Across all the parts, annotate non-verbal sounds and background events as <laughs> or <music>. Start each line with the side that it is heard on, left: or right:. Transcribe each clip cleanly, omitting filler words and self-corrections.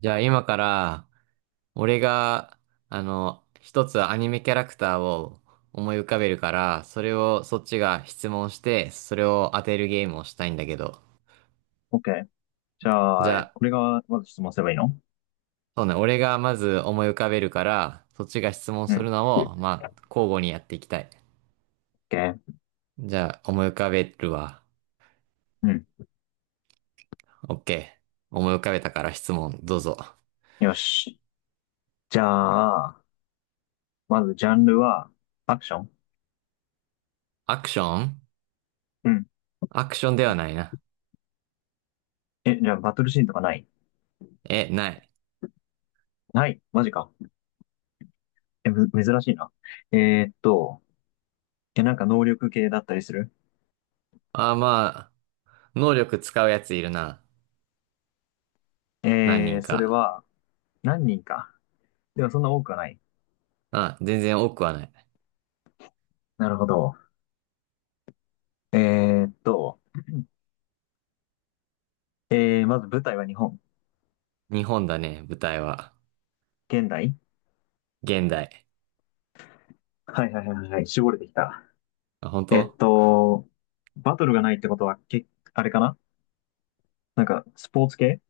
right: じゃあ今から、俺が、一つアニメキャラクターを思い浮かべるから、それをそっちが質問して、それを当てるゲームをしたいんだけど。
left: OK。じ
right: じ
left: ゃ
right: ゃ
left: あ、
right: あ、
left: これがまず質問すればいいの？
right: そうね、俺がまず思い浮かべるから、そっちが質問
left: う
right: する
left: ん。
right: のを、まあ、交互にやっていきたい。
left: OK。
right: じゃあ、思い浮かべるわ。
left: うん。
right: オッケー。思い浮かべたから質問、どうぞ。
left: よし。じゃあ、まずジャンルは、アクション？
right: アクション。
left: うん。
right: アクションではないな。
left: え、じゃあバトルシーンとかない？
right: え、ない。
left: ないマジか。え、珍しいな。えーっと、え、なんか能力系だったりする？
right: あ、まあ、能力使うやついるな。何人
left: それ
right: か。
left: は、何人か。でもそんな多くはない。
right: あ、全然多くはない。
left: なるほど。えーっと、まず舞台は日本。
right: 日本だね、舞台は。
left: 現代？
right: 現代。
left: はいはいはいはい。絞れてきた。
right: あ、本
left: えっ
right: 当？
left: と、バトルがないってことは、あれかな？なんか、スポーツ系？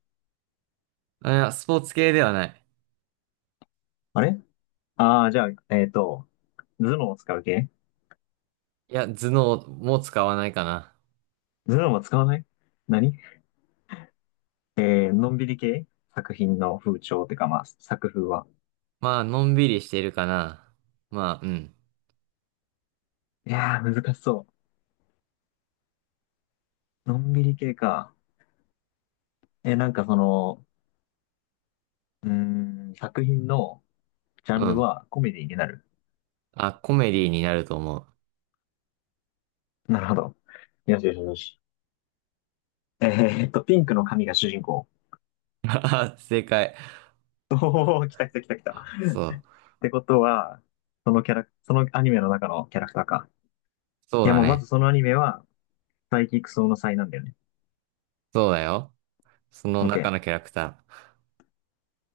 right: あ、いや、スポーツ系ではない。
left: あれ？じゃあ、頭脳を使う系？
right: いや、頭脳も使わないかな。
left: 頭脳は使わない？何？のんびり系？作品の風潮ってか、まあ、作風は。
right: まあ、のんびりしてるかな。まあ、うん。
left: いやー、難しそう。のんびり系か。なんかその、作品のジャ
right: う
left: ンル
right: ん。
left: はコメディになる？
right: あ、コメディになると思う。
left: なるほど。よしよしよし。ピンクの髪が主人公。
right: <laughs> あ、正解。
left: おー、来た来た来た来た。っ
right: そう。
left: てことは、そのキャラ、そのアニメの中のキャラクターか。
right: そう
left: いや、
right: だ
left: まあ、まず
right: ね。
left: そのアニメは、サイキクソウの才なんだよね。
right: そうだよ。その中
left: OK。
right: のキャラクター。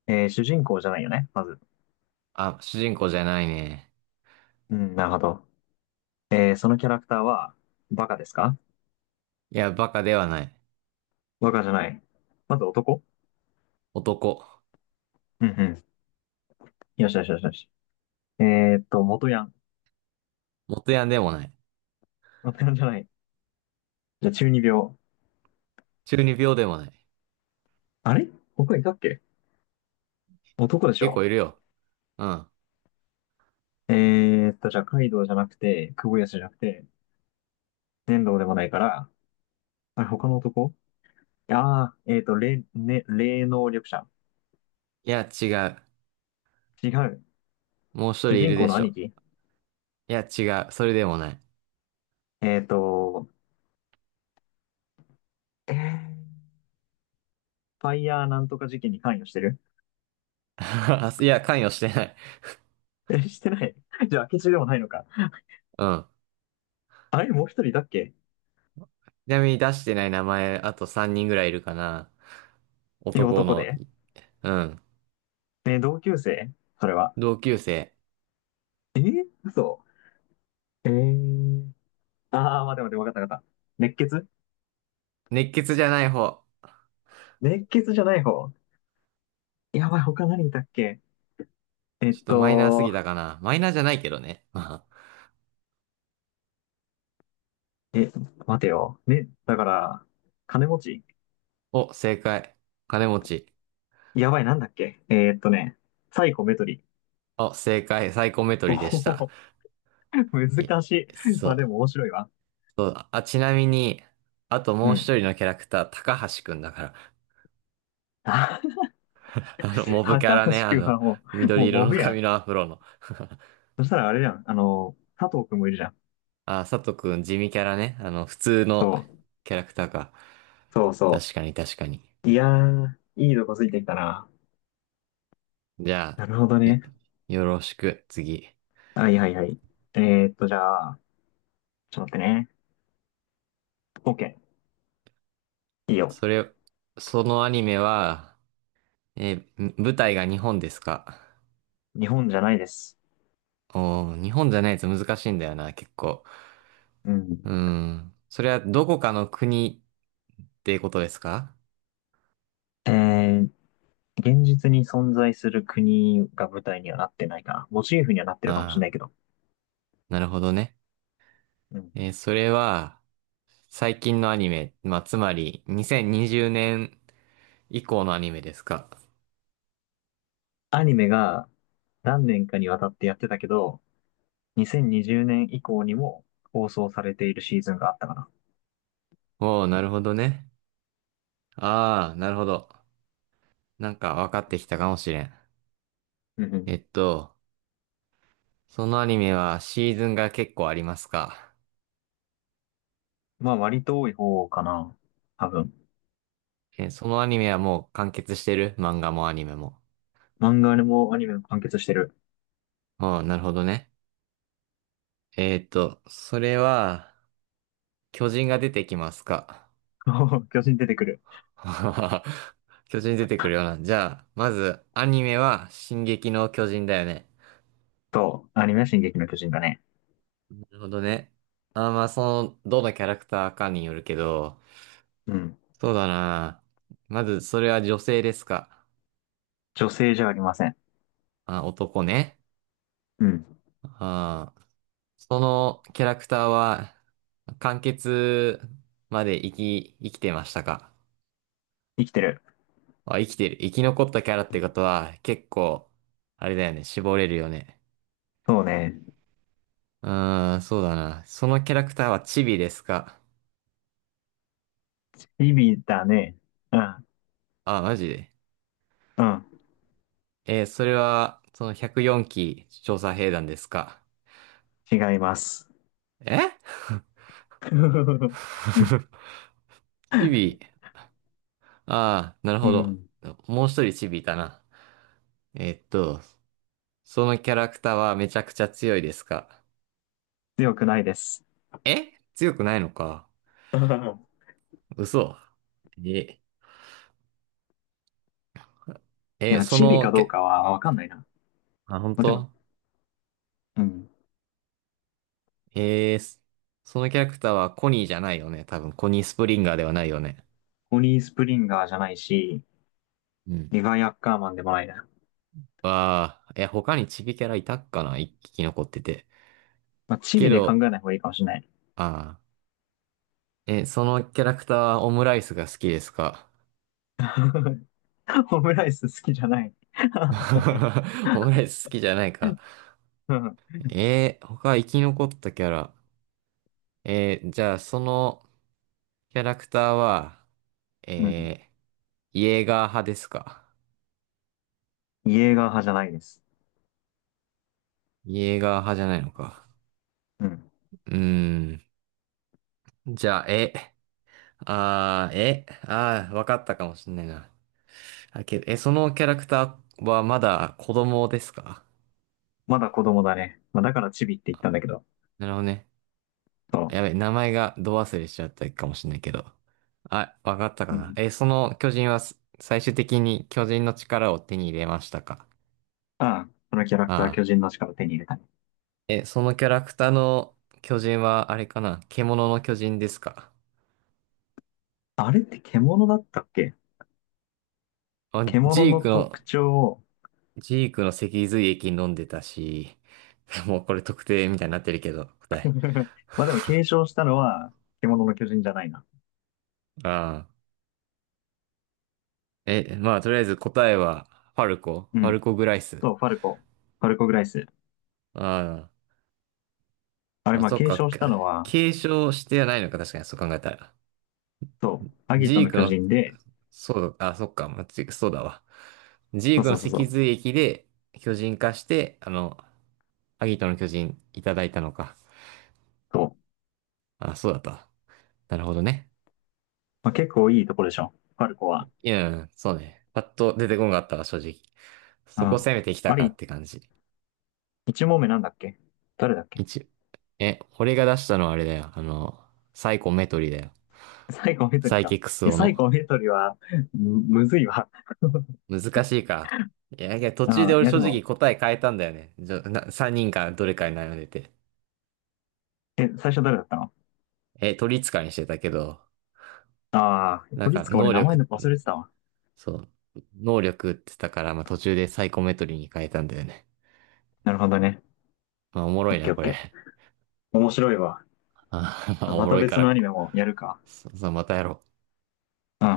left: 主人公じゃないよね、まず。
right: あ、主人公じゃないね。
left: うん、なるほど。そのキャラクターは、バカですか？
right: いや、バカではない。
left: バカじゃない。まず男？
right: 男。
left: うんうん。よしよしよしよし。え元ヤン？
right: 元ヤンでもない。
left: 元ヤンじゃない。じゃあ、中二病？
right: 中二病でもない。
left: あれ？他いたっけ？男でし
right: 結構
left: ょ？
right: いるよ。うん。
left: じゃあ、カイドウじゃなくて、クボヤスじゃなくて、粘土でもないから、あれ、他の男？ね、霊能力者？
right: いや、違う。
left: 違う。
right: もう一人
left: 主
right: い
left: 人
right: る
left: 公
right: で
left: の
right: し
left: 兄
right: ょ。
left: 貴？
right: いや、違う。それでもない。
left: えーっと、えーファイヤーなんとか事件に関与してる？
right: <laughs> あ、いや、関与してない。
left: え、してない？ <laughs> じゃあ、明智でもないのか。
right: うん。
left: あれ、もう一人いたっけ？
right: ちなみに出してない名前、あと3人ぐらいいるかな。
left: え、
right: 男
left: 男
right: の、
left: で、
right: うん。
left: ね、同級生？それは。
right: 同級生。
left: 嘘。えー。あー、待って待って、わかったわかった。熱血？
right: 熱血じゃない方。
left: 熱血じゃない方。やばい、他何いたっけ？えっ
right: ちょっとマイナーすぎ
left: と、
right: たかな。マイナーじゃないけどね。<laughs> まあ。
left: え、待てよ。ね、だから、金持ち。
right: お、正解。金持ち。
left: やばい、なんだっけ？ね、サイコメトリ。<laughs>
right: お、正解。サイコメトリで
left: ほ
right: し
left: ほ
right: た。
left: ほ、
right: え、
left: 難しい。
right: そ
left: まあで
right: う。
left: も面白いわ。
right: そう。あ、ちなみに、あと
left: う
right: もう一
left: ん。
right: 人のキャラクター、高橋くんだから。
left: あ、
right: <laughs>
left: <laughs>
right: モブキャ
left: 高
right: ラ
left: 橋
right: ね。
left: くんはもう、
right: 緑
left: もう
right: 色
left: モ
right: の
left: ブや
right: 髪
left: ん。
right: のアフロの。<laughs>
left: そしたらあれじゃん。あの、佐藤くんもいるじゃん。
right: あー、佐藤くん、地味キャラね。普通の
left: そう。
right: キャラクターか。
left: そうそ
right: 確かに、確かに。
left: う。いやー、いいとこついてきたな。
right: じゃあ、
left: なるほどね。
right: よろしく、次。
left: はいはいはい。えじゃあ、ちょっと待ってね。OK。いいよ。
right: それ、そのアニメは、えーん、舞台が日本ですか？
left: 日本じゃないです。
right: おー、日本じゃないと難しいんだよな、結構。
left: う
right: う
left: ん。
right: ーん。それはどこかの国ってことですか？
left: えー、現実に存在する国が舞台にはなってないかな。モチーフにはなってるかもしれな
right: あ
left: い
right: あ
left: けど。
right: ー、なるほどね。
left: うん。
right: えー、それは、最近のアニメ、まあ、つまり、2020年以降のアニメですか？
left: アニメが何年かにわたってやってたけど、2020年以降にも放送されているシーズンがあったかな。
right: おー、なるほどね。ああ、なるほど。なんか分かってきたかもしれん。
left: うんうん。
right: えっと、そのアニメはシーズンが結構ありますか。
left: まあ割と多い方かな。多分。
right: え、そのアニメはもう完結してる？漫画もアニメも。
left: 漫画でもアニメも完結してる。
right: うん、なるほどね。えっと、それは、巨人が出てきますか。
left: <laughs> そう、巨人出てくる。
right: <laughs> 巨人出てくるような。じゃあ、まず、アニメは、進撃の巨人だよね。
left: そう。アニメは進撃の巨人だね。
right: なるほどね。あー、まあ、その、どのキャラクターかによるけど、
left: うん。
right: そうだな。まず、それは女性ですか。
left: 女性じゃありません。
right: あ、男ね。
left: うん。
right: あー、そのキャラクターは、完結まで生き、生きてましたか？
left: 生きてる。
right: あ、生きてる。生き残ったキャラってことは、結構、あれだよね。絞れるよね。
left: そうね。
right: うーん、そうだな。そのキャラクターはチビですか？
left: チビだね。うん。
right: あ、マジで。
left: うん。
right: えー、それは、その104期調査兵団ですか？
left: 違います。
right: え。
left: <laughs>
right: <laughs> チビ。ああ、なる
left: う
right: ほど。
left: ん。
right: もう一人チビいたな。えーっと、そのキャラクターはめちゃくちゃ強いですか？
left: 強くないです。
right: え、強くないのか？
left: <laughs>
right: 嘘。え、
left: い
right: え、
left: や、
right: そ
left: チビか
right: の
left: どう
right: け、
left: かはわかんないな。ま
right: あ、本
left: あ、でも、
right: 当？
left: うん。
right: えー、そのキャラクターはコニーじゃないよね。多分、コニースプリンガーではないよね。
left: ホニースプリンガーじゃないし、
right: うん。
left: リヴァイアッカーマンでもないな。
right: わあ、え、他にチビキャラいたっかな、一匹残ってて。
left: まあ、チ
right: け
left: ビで考
right: ど、
left: えない方がいいかもしれない。
right: ああ、え、そのキャラクターはオムライスが好きですか？
left: <laughs> オムライス好きじゃない。<laughs>
right: <laughs> オムライス好きじゃないか。
left: うん。
right: えー、他生き残ったキャラ。えー、じゃあ、そのキャラクターは、
left: うん、
right: えー、イエーガー派ですか？
left: イエーガー派じゃないです。
right: イエーガー派じゃないのか。
left: うん。
right: うーん。じゃあ、え、あー、え、あー、わかったかもしんないな。あ、けど、え、そのキャラクターはまだ子供ですか？
left: まだ子供だね。まあ、だからチビって言ったんだけど。
right: なるほどね。
left: そ
right: やべ、名前がど忘れしちゃったかもしんないけど。あ、わかった
left: う。
right: か
left: う
right: な。
left: ん。
right: え、その巨人は最終的に巨人の力を手に入れましたか？
left: ああ、このキャラクター
right: ああ。
left: 巨人の力手に入れたね。
right: え、そのキャラクターの巨人はあれかな、獣の巨人ですか？
left: あれって獣だったっけ？
right: あ、ジ
left: 獣の
right: ークの
left: 特徴を
right: ジークの脊髄液飲んでたし、<laughs> もうこれ特定みたいになってるけど、答え。
left: <laughs> まあでも
right: <laughs>
left: 継承したのは獣の巨人じゃないな。
right: ああ。え、まあ、とりあえず答えは、
left: う
right: ファル
left: ん。
right: コグライス。
left: そう、ファルコ。ファルコグライス。
right: あ
left: あ
right: あ。
left: れ、
right: あ、
left: まあ
right: そっ
left: 継
right: か、
left: 承したのは、
right: 継承してはないのか、確かに、そう考えたら。
left: そう、アギ
right: ジ
left: ト
right: ー
left: の
right: ク
left: 巨
right: の、
left: 人で、
right: そうだ、あ、そっか、そうだわ。ジ
left: そ
right: ー
left: う
right: ク
left: そ
right: の
left: うそうそ
right: 脊
left: う。
right: 髄液で巨人化して、あの、アギトの巨人いただいたのか。
left: そう。
right: あ、そうだった。なるほどね。
left: まあ、結構いいとこでしょ。ファルコは。
right: いや、そうね。パッと出てこんかったわ、正直。
left: う
right: そこ
left: ん。
right: 攻めてきた
left: あ
right: か
left: れ、
right: って感じ。
left: 一問目なんだっけ？誰だっけ？
right: 一、え、俺が出したのはあれだよ。あの、サイコメトリだよ。
left: サイコメトリ
right: サイ
left: か。
right: キクス
left: いや、
right: オ
left: サイ
right: の。
left: コメトリは、むずいわ。
right: 難しいか。いや、いや、途中
left: あ
right: で
left: あ、い
right: 俺
left: や
right: 正
left: で
right: 直
left: も、
right: 答え変えたんだよね。じゃ、な、3人かどれかに悩んでて。
left: 最初誰だったの？
right: え、取り使いにしてたけど、
left: ああ、
right: なん
left: 鳥
right: か、
left: 塚俺
right: 能
left: 名前
right: 力、
left: の忘れてたわ。
right: そう、能力って言ったから、まあ、途中でサイコメトリに変えたんだよね。
left: なるほどね。
right: まあ、おもろ
left: オッ
right: い
left: ケ
right: な、
left: ーオッ
right: こ
left: ケ
right: れ。
left: ー。面白いわ。
right: あー <laughs> まあお
left: ま
right: も
left: た
right: ろいか
left: 別の
right: ら、
left: アニメもやるか。
right: そう、またやろう。
left: うん。